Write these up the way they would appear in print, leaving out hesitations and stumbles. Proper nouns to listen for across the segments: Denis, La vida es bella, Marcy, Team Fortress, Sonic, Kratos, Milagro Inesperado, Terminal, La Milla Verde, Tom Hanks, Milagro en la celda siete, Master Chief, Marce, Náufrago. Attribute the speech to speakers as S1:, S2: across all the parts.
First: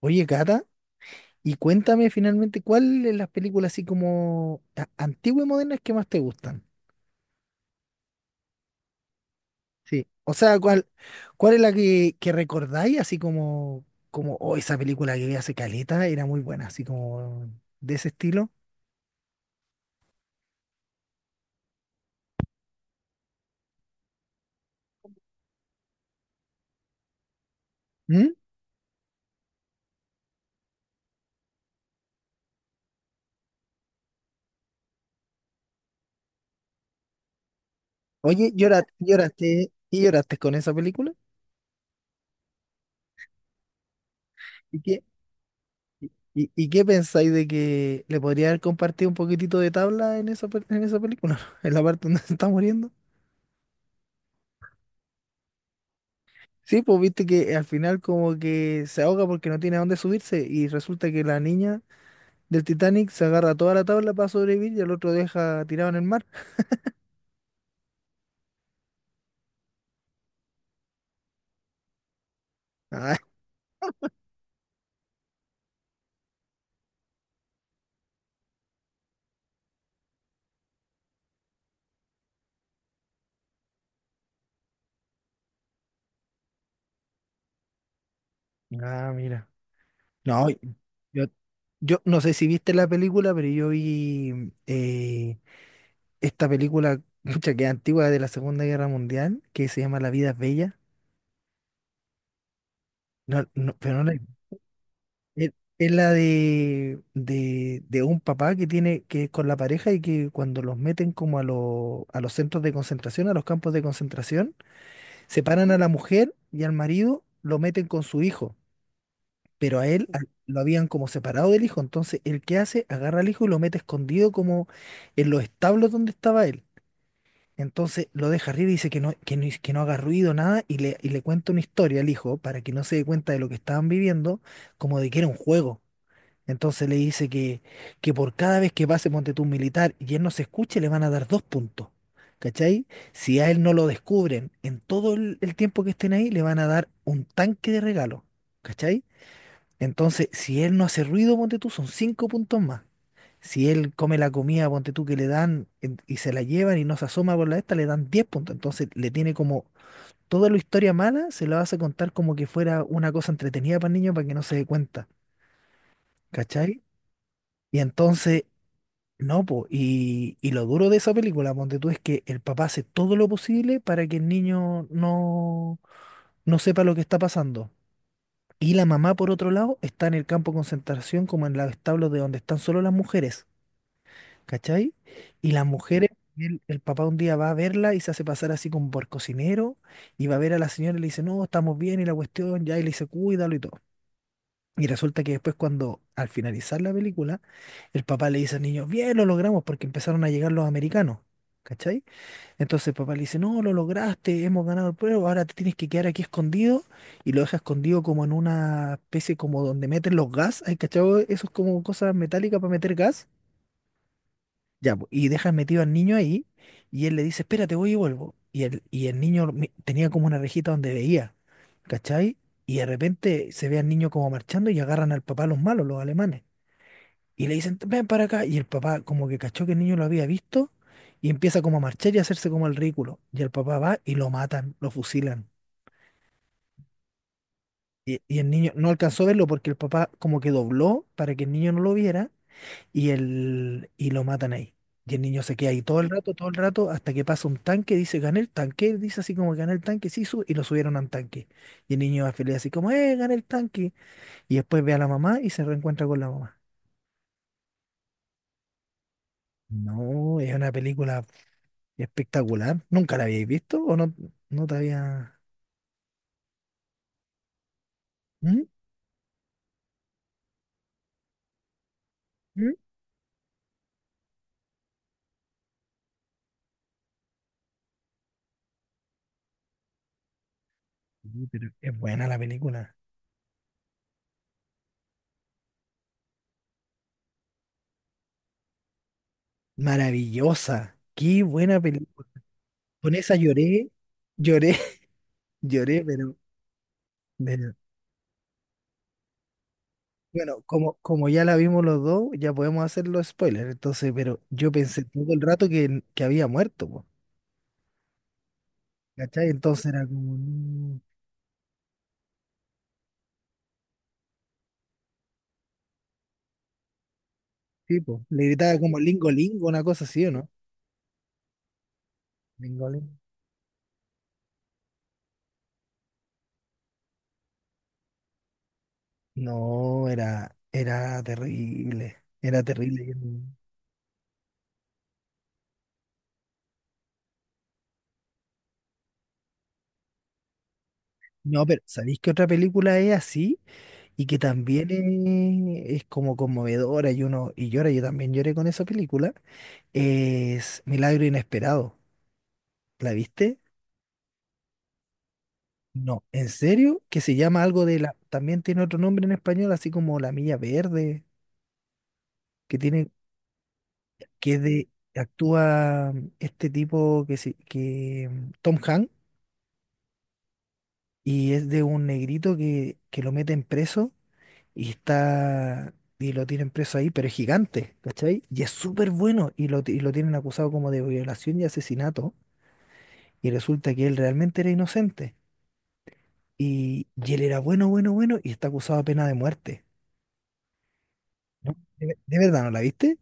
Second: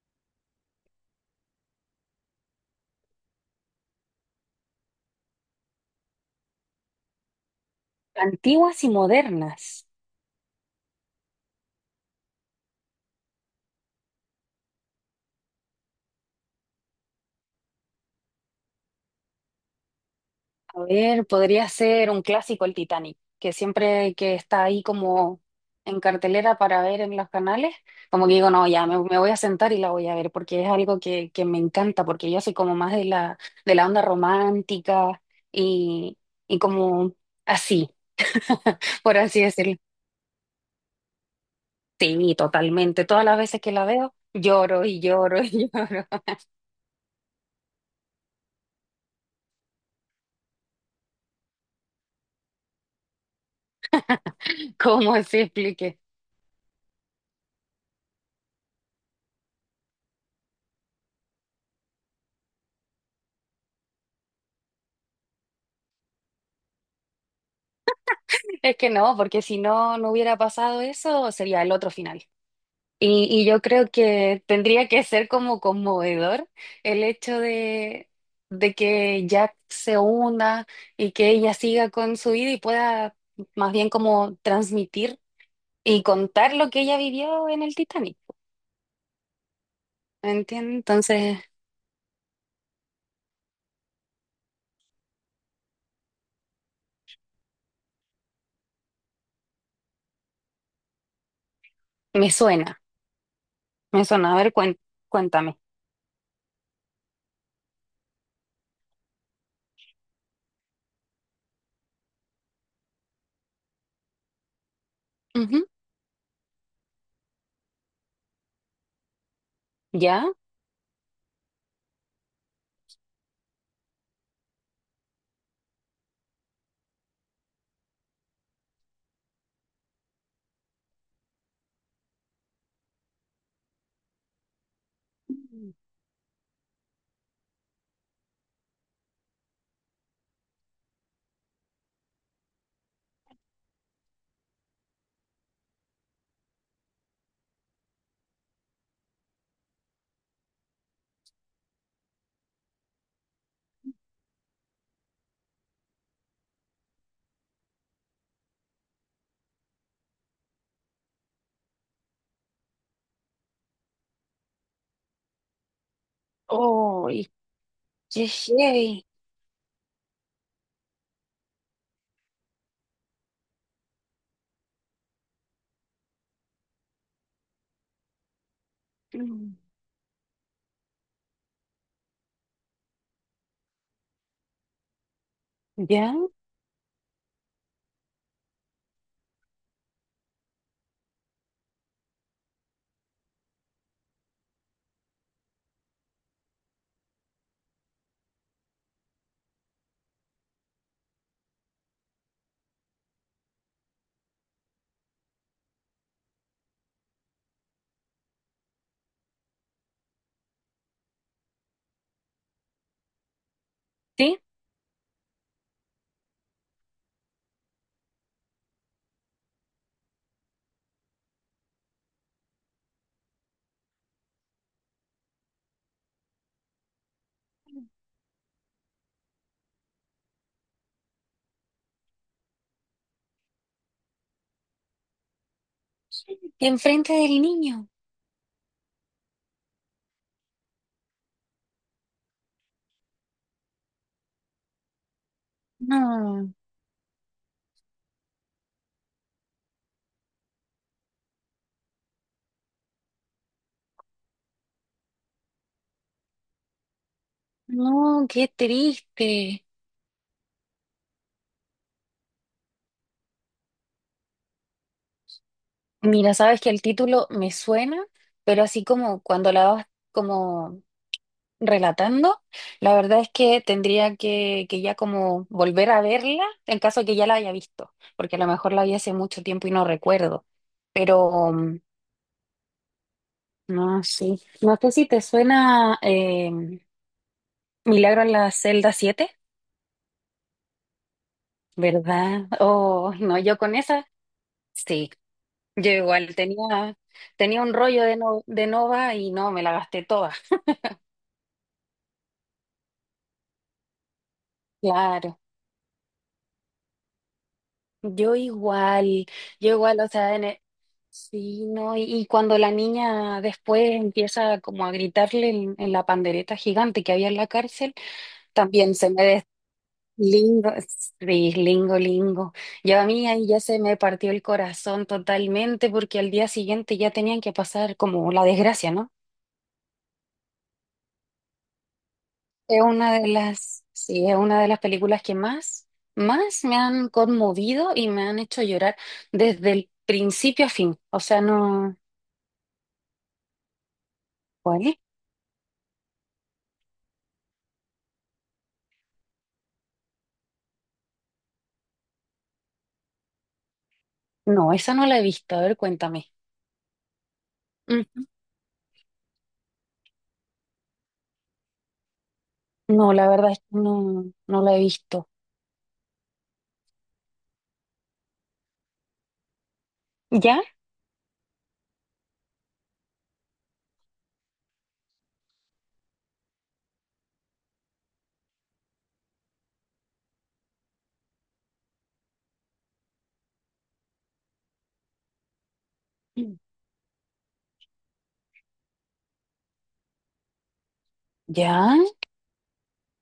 S1: Oye, Cata, y cuéntame finalmente cuál de las películas así como antiguas y modernas que más te gustan.
S2: Antiguas y modernas.
S1: Sí. O sea, cuál es la que recordáis así como, como, oh, esa película que vi hace caleta era muy buena, así como de ese estilo.
S2: A ver, podría ser un clásico el Titanic, que siempre que está ahí como en cartelera para ver en los canales, como
S1: ¿Mm?
S2: que digo, no, ya me voy a sentar y la voy a ver, porque es algo que me encanta, porque yo soy como más de la onda romántica y, y como así,
S1: Oye,
S2: por así
S1: lloraste,
S2: decirlo.
S1: y lloraste con esa película.
S2: Sí, totalmente. Todas las veces que la veo,
S1: ¿Y
S2: lloro y
S1: qué,
S2: lloro y lloro.
S1: y, y qué pensáis de que le podría haber compartido un poquitito de tabla en esa, en esa película? En la parte donde se está muriendo.
S2: ¿Cómo se explique?
S1: Sí, pues viste que al final como que se ahoga porque no tiene a dónde subirse y resulta que la niña del Titanic se agarra a toda la tabla para sobrevivir y el otro deja tirado en el mar.
S2: Es que no, porque si no, no hubiera pasado eso, sería el otro final.
S1: Ah,
S2: Y yo creo que tendría que ser como conmovedor el hecho de que Jack se una y que ella siga con su vida y pueda más bien como transmitir y contar lo que ella vivió en el Titanic.
S1: Ah, mira. No,
S2: ¿Entiendes?
S1: yo,
S2: Entonces,
S1: yo no sé si viste la película, pero yo vi esta película mucha que es antigua de la Segunda Guerra Mundial que se llama La vida es bella.
S2: me suena,
S1: No, no, pero no
S2: me
S1: la...
S2: suena. A ver,
S1: Es,
S2: cuéntame.
S1: es la de un papá que tiene, que es con la pareja y que cuando los meten como a, a los centros de concentración, a los campos de concentración,
S2: Ujú.
S1: separan a la mujer y al marido, lo meten con su hijo. Pero a él
S2: ¿Ya?
S1: lo habían como separado del hijo. Entonces, ¿el qué hace? Agarra al hijo y lo mete escondido como en los establos donde estaba él. Entonces lo deja arriba y dice que no, que no, que no haga ruido, nada, y y le cuenta una historia al hijo para que no se dé cuenta de lo que estaban viviendo, como de que era un juego. Entonces le dice que por cada vez que pase ponte tú un militar y él no se escuche, le van a dar dos puntos. ¿Cachai? Si a él no lo descubren en todo el tiempo que estén ahí, le van a dar un tanque de regalo. ¿Cachai? Entonces, si él no hace ruido, ponte tú, son cinco puntos más. Si él come la comida, ponte tú, que le dan y se la llevan y no se asoma por la esta, le dan 10 puntos. Entonces le tiene como toda la historia mala, se la hace contar como que fuera una cosa entretenida para el niño para que no se dé cuenta. ¿Cachai?
S2: Oh,
S1: Y
S2: qué
S1: entonces
S2: heavy.
S1: no, po, y lo duro de esa película, ponte tú, es que el papá hace todo lo posible para que el niño no sepa lo que está pasando. Y la mamá, por otro
S2: Mm.
S1: lado, está en el campo de concentración, como en los establos de donde están solo las mujeres, ¿cachai? Y las mujeres,
S2: ¿Ya?
S1: el papá un día va a verla y se hace pasar así como por cocinero, y va a ver a la señora y le dice, no, estamos bien, y la cuestión, ya, y le dice, cuídalo y todo. Y resulta que después cuando al finalizar la película, el papá le dice al niño, bien, lo logramos porque empezaron a llegar los americanos, ¿cachai? Entonces el papá le dice, no, lo lograste, hemos ganado el pueblo, ahora te tienes que quedar aquí escondido y lo deja escondido como en una especie como donde meten los gas, ¿hay cachado? Eso es como cosas metálicas para meter gas.
S2: ¿Sí?
S1: Ya, po, y dejan metido al niño ahí y él le dice, espérate, voy y vuelvo. Y y el niño tenía como una rejita donde veía, ¿cachai? Y de repente se ve al niño como marchando y agarran al papá los malos, los alemanes. Y le dicen, ven para acá. Y el papá como que cachó que el niño lo había visto y empieza como a marchar y a hacerse como el ridículo. Y el papá va y lo matan, lo fusilan.
S2: Enfrente del niño.
S1: Y el niño no alcanzó a verlo porque el papá como que dobló para que el niño no lo viera y, y lo matan ahí. Y el niño se queda ahí todo
S2: No,
S1: el rato, hasta que pasa un tanque, dice, gané el tanque, él dice así como gané el tanque, sí, y lo subieron a un tanque. Y el niño va feliz así como, gané el tanque. Y después ve a la mamá y se reencuentra con la mamá.
S2: no, qué triste.
S1: No, es una película espectacular. ¿Nunca la habéis visto o no, no te había...?
S2: Mira, sabes que el título me suena, pero
S1: ¿Mm?
S2: así como cuando la vas como relatando,
S1: ¿Mm?
S2: la verdad es que tendría que ya como volver a verla en caso de que ya la haya visto, porque a lo mejor la vi hace mucho tiempo y no recuerdo.
S1: Sí,
S2: Pero
S1: pero es buena la película.
S2: no, sí. No sé si te suena Milagro en la celda 7,
S1: Maravillosa. Qué buena película.
S2: ¿verdad? Oh,
S1: Con esa
S2: no, yo con
S1: lloré,
S2: esa,
S1: lloré,
S2: sí. Yo
S1: lloré, pero...
S2: igual tenía, tenía un
S1: Pero
S2: rollo de, no, de Nova y no, me la gasté toda.
S1: bueno, como, como ya la vimos los dos, ya podemos hacer los spoilers. Entonces, pero yo pensé todo el
S2: Claro.
S1: rato que había muerto, po,
S2: Yo igual,
S1: ¿cachai?
S2: yo
S1: Entonces
S2: igual,
S1: era
S2: o sea,
S1: como
S2: sí, ¿no? Y cuando la niña después empieza como a gritarle en la pandereta gigante que había en la cárcel,
S1: tipo, le gritaba
S2: también
S1: como
S2: se me
S1: Lingo
S2: des-
S1: Lingo, una cosa así, ¿o no?
S2: lingo, sí, lingo, lingo.
S1: Lingo
S2: Yo a
S1: Lingo.
S2: mí ahí ya se me partió el corazón totalmente porque al día siguiente ya tenían que pasar como la desgracia, ¿no?
S1: No, era terrible, era
S2: Es
S1: terrible.
S2: una
S1: Yo
S2: de
S1: no,
S2: las, sí, es una de las películas que más, más me han conmovido y me han hecho llorar desde el principio a fin. O sea,
S1: no, pero
S2: no.
S1: ¿sabéis que otra película es así y que
S2: ¿Cuál
S1: también
S2: es?
S1: es como conmovedora y uno y llora? Yo también lloré con esa película. Es Milagro Inesperado. ¿La viste?
S2: No, esa no la he visto. A ver,
S1: No,
S2: cuéntame.
S1: ¿en serio? Que se llama algo de la...
S2: Ujú.
S1: También tiene otro nombre en español, así como La Milla Verde, que tiene,
S2: No, la verdad es que no,
S1: que es
S2: no la he
S1: de...
S2: visto.
S1: Actúa este tipo que Tom Hanks
S2: ¿Ya?
S1: y es de un negrito que lo meten preso y está y lo tienen preso ahí, pero es gigante, ¿cachai? Y es súper bueno y y lo tienen acusado como de violación y asesinato y resulta que él realmente era inocente
S2: Mm.
S1: y él era bueno, bueno, bueno y está acusado de pena de muerte. ¿No?
S2: ¿Ya?
S1: ¿De, de verdad no la viste?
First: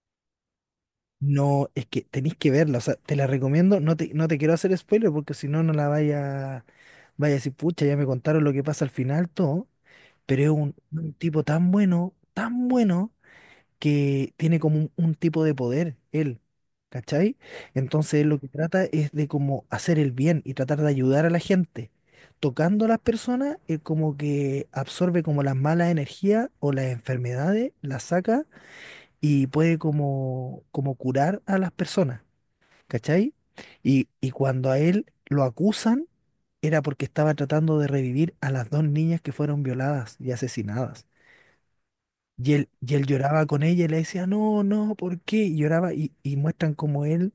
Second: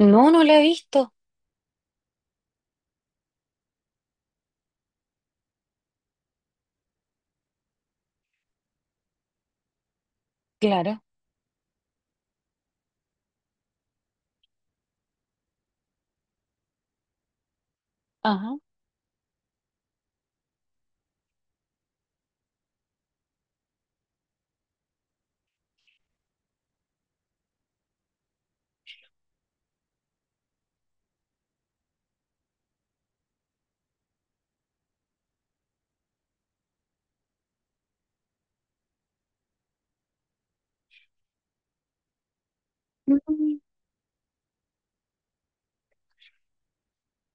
S2: No, no la he visto.
S1: No, es que tenéis que verla, o sea, te la recomiendo, no te quiero hacer spoiler porque si no, no la vaya a decir, pucha, ya me contaron lo que pasa al final, todo, pero es
S2: Claro.
S1: un tipo tan bueno, que tiene como un tipo de poder, él, ¿cachai? Entonces él lo que
S2: Ajá.
S1: trata es de como hacer el bien y tratar de ayudar a la gente. Tocando a las personas, él como que absorbe como las malas energías o las enfermedades, las saca y puede como, como curar a las personas, ¿cachai? Y cuando a él lo acusan era porque estaba tratando de revivir a las dos niñas que fueron violadas y asesinadas. Y él lloraba
S2: Mm,
S1: con ella y le decía, no, no, ¿por qué? Y lloraba y muestran cómo él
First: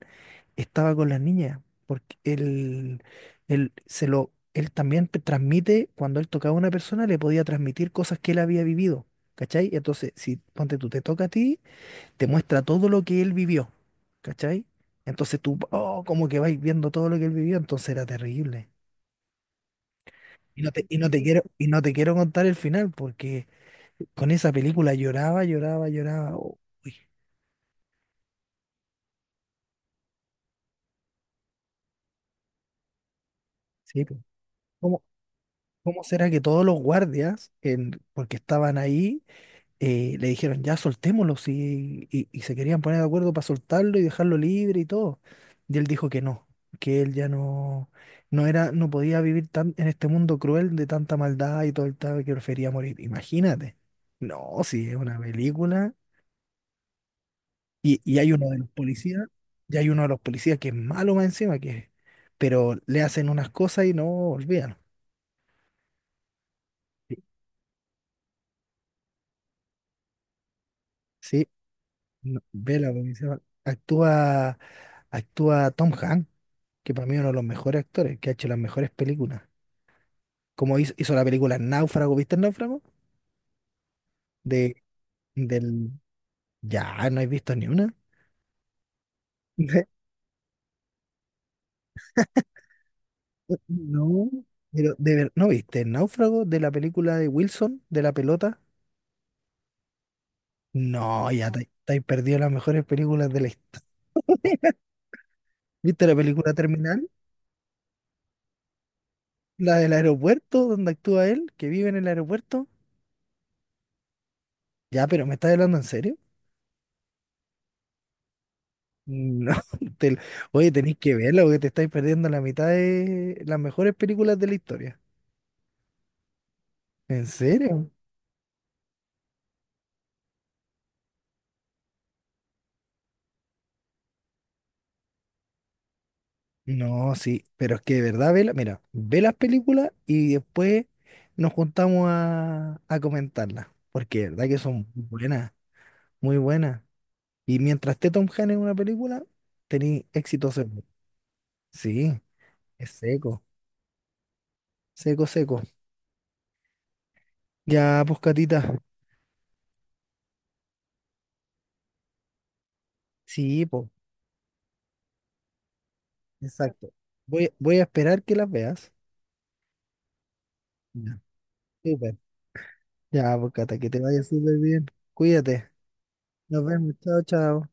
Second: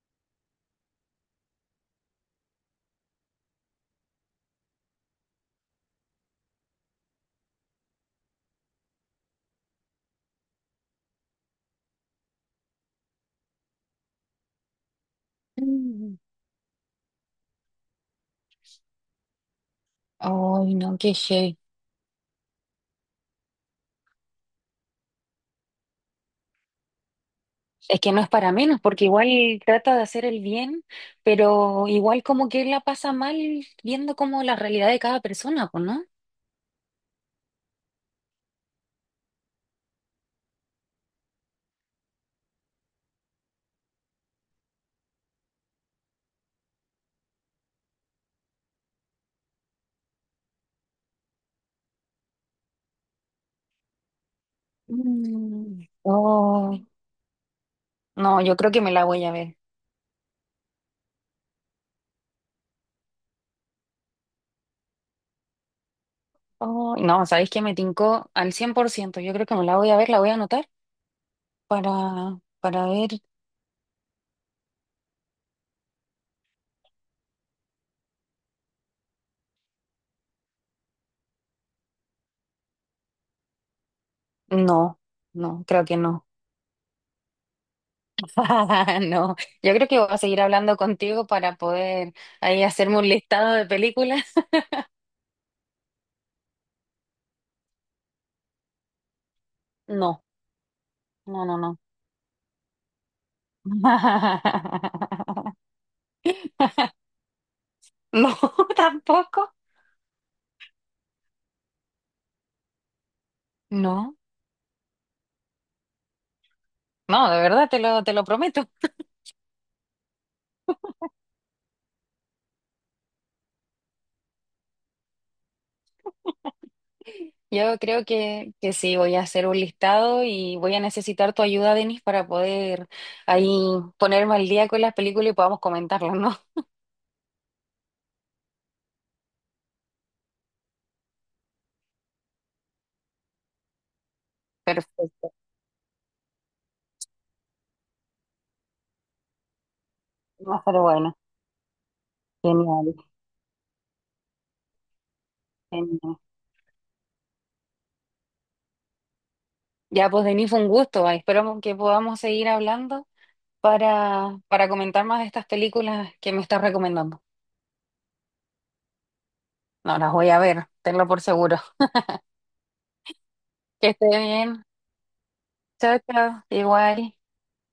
S1: estaba con las niñas, porque él se lo... Él también te transmite, cuando él tocaba a una persona, le podía transmitir cosas que él había vivido, ¿cachai? Entonces, si ponte tú te toca a ti, te muestra todo lo que él vivió, ¿cachai? Entonces tú, oh,
S2: mm.
S1: como que vais viendo todo lo que él vivió, entonces era terrible.
S2: Ay, no, qué heavy.
S1: Y no te quiero contar el final, porque con esa película lloraba, lloraba, lloraba. Oh, uy,
S2: Es que no es para menos, porque igual trata de hacer el bien, pero igual como que la pasa mal
S1: sí, po.
S2: viendo como la realidad de
S1: ¿Cómo,
S2: cada persona, pues,
S1: cómo
S2: ¿no?
S1: será que todos los guardias, en, porque estaban ahí, le dijeron, ya soltémoslo, sí, y se querían poner de acuerdo para soltarlo y dejarlo libre y todo. Y él dijo que no, que él ya no, no era, no podía vivir tan, en este mundo cruel de tanta maldad y todo el tal, que prefería morir. Imagínate. No, sí, es una
S2: Mm.
S1: película.
S2: Oh,
S1: Y hay
S2: no,
S1: uno
S2: yo
S1: de los
S2: creo que me la voy
S1: policías,
S2: a ver.
S1: y hay uno de los policías que es malo más encima, que, pero le hacen unas cosas y no olvidan.
S2: Oh,
S1: Sí,
S2: no, ¿sabéis que me tincó al 100%? Yo creo que me la voy a ver, la voy a anotar.
S1: sí,
S2: Para,
S1: no,
S2: para
S1: vela, porque
S2: ver,
S1: se actúa Tom Hanks, que para mí es uno de los mejores actores, que ha hecho las mejores películas. Como hizo la película Náufrago. ¿Viste el Náufrago? De,
S2: no, no, creo
S1: del...
S2: que no.
S1: Ya, no he visto ni una.
S2: No, yo creo que voy a seguir hablando contigo para poder ahí hacerme un listado
S1: De-
S2: de películas.
S1: no, pero de ¿no viste el Náufrago de la película de Wilson, de la pelota?
S2: No,
S1: No,
S2: no,
S1: ya
S2: no, no.
S1: te has perdido las mejores películas de la historia. ¿Viste la película Terminal?
S2: No, tampoco.
S1: La del aeropuerto, donde actúa él, que vive en el aeropuerto.
S2: No,
S1: Ya, pero ¿me estás hablando en serio?
S2: no, de verdad te lo prometo.
S1: No, te- oye, tenéis que verla porque te estáis perdiendo la mitad de las mejores películas de la historia. ¿En
S2: Yo
S1: serio?
S2: creo que sí, voy a hacer un listado y voy a necesitar tu ayuda, Denis, para poder ahí ponerme al día con las películas y podamos comentarlas, ¿no?
S1: No, sí, pero es que de verdad, vela, mira, ve las películas y después nos juntamos a comentarlas, porque de verdad que son muy
S2: Perfecto.
S1: buenas, muy buenas. Y mientras esté Tom Hanks en una película, tenéis éxito
S2: No,
S1: seguro.
S2: pero bueno,
S1: Sí, es
S2: genial,
S1: seco, seco, seco.
S2: genial.
S1: Ya, pues, Catita.
S2: Ya, pues Denis, fue un gusto. Ah, esperamos que podamos seguir hablando
S1: Sí, pues,
S2: para comentar más de estas películas que me estás
S1: exacto.
S2: recomendando.
S1: Voy a esperar que las veas.
S2: No las voy a ver, tenlo
S1: Ya.
S2: por seguro.
S1: Súper. Ya, pues Cata,
S2: Que
S1: que te
S2: esté
S1: vaya
S2: bien.
S1: súper bien. Cuídate.
S2: Chao, chao.
S1: Nos vemos.
S2: Igual.
S1: Chao, chao.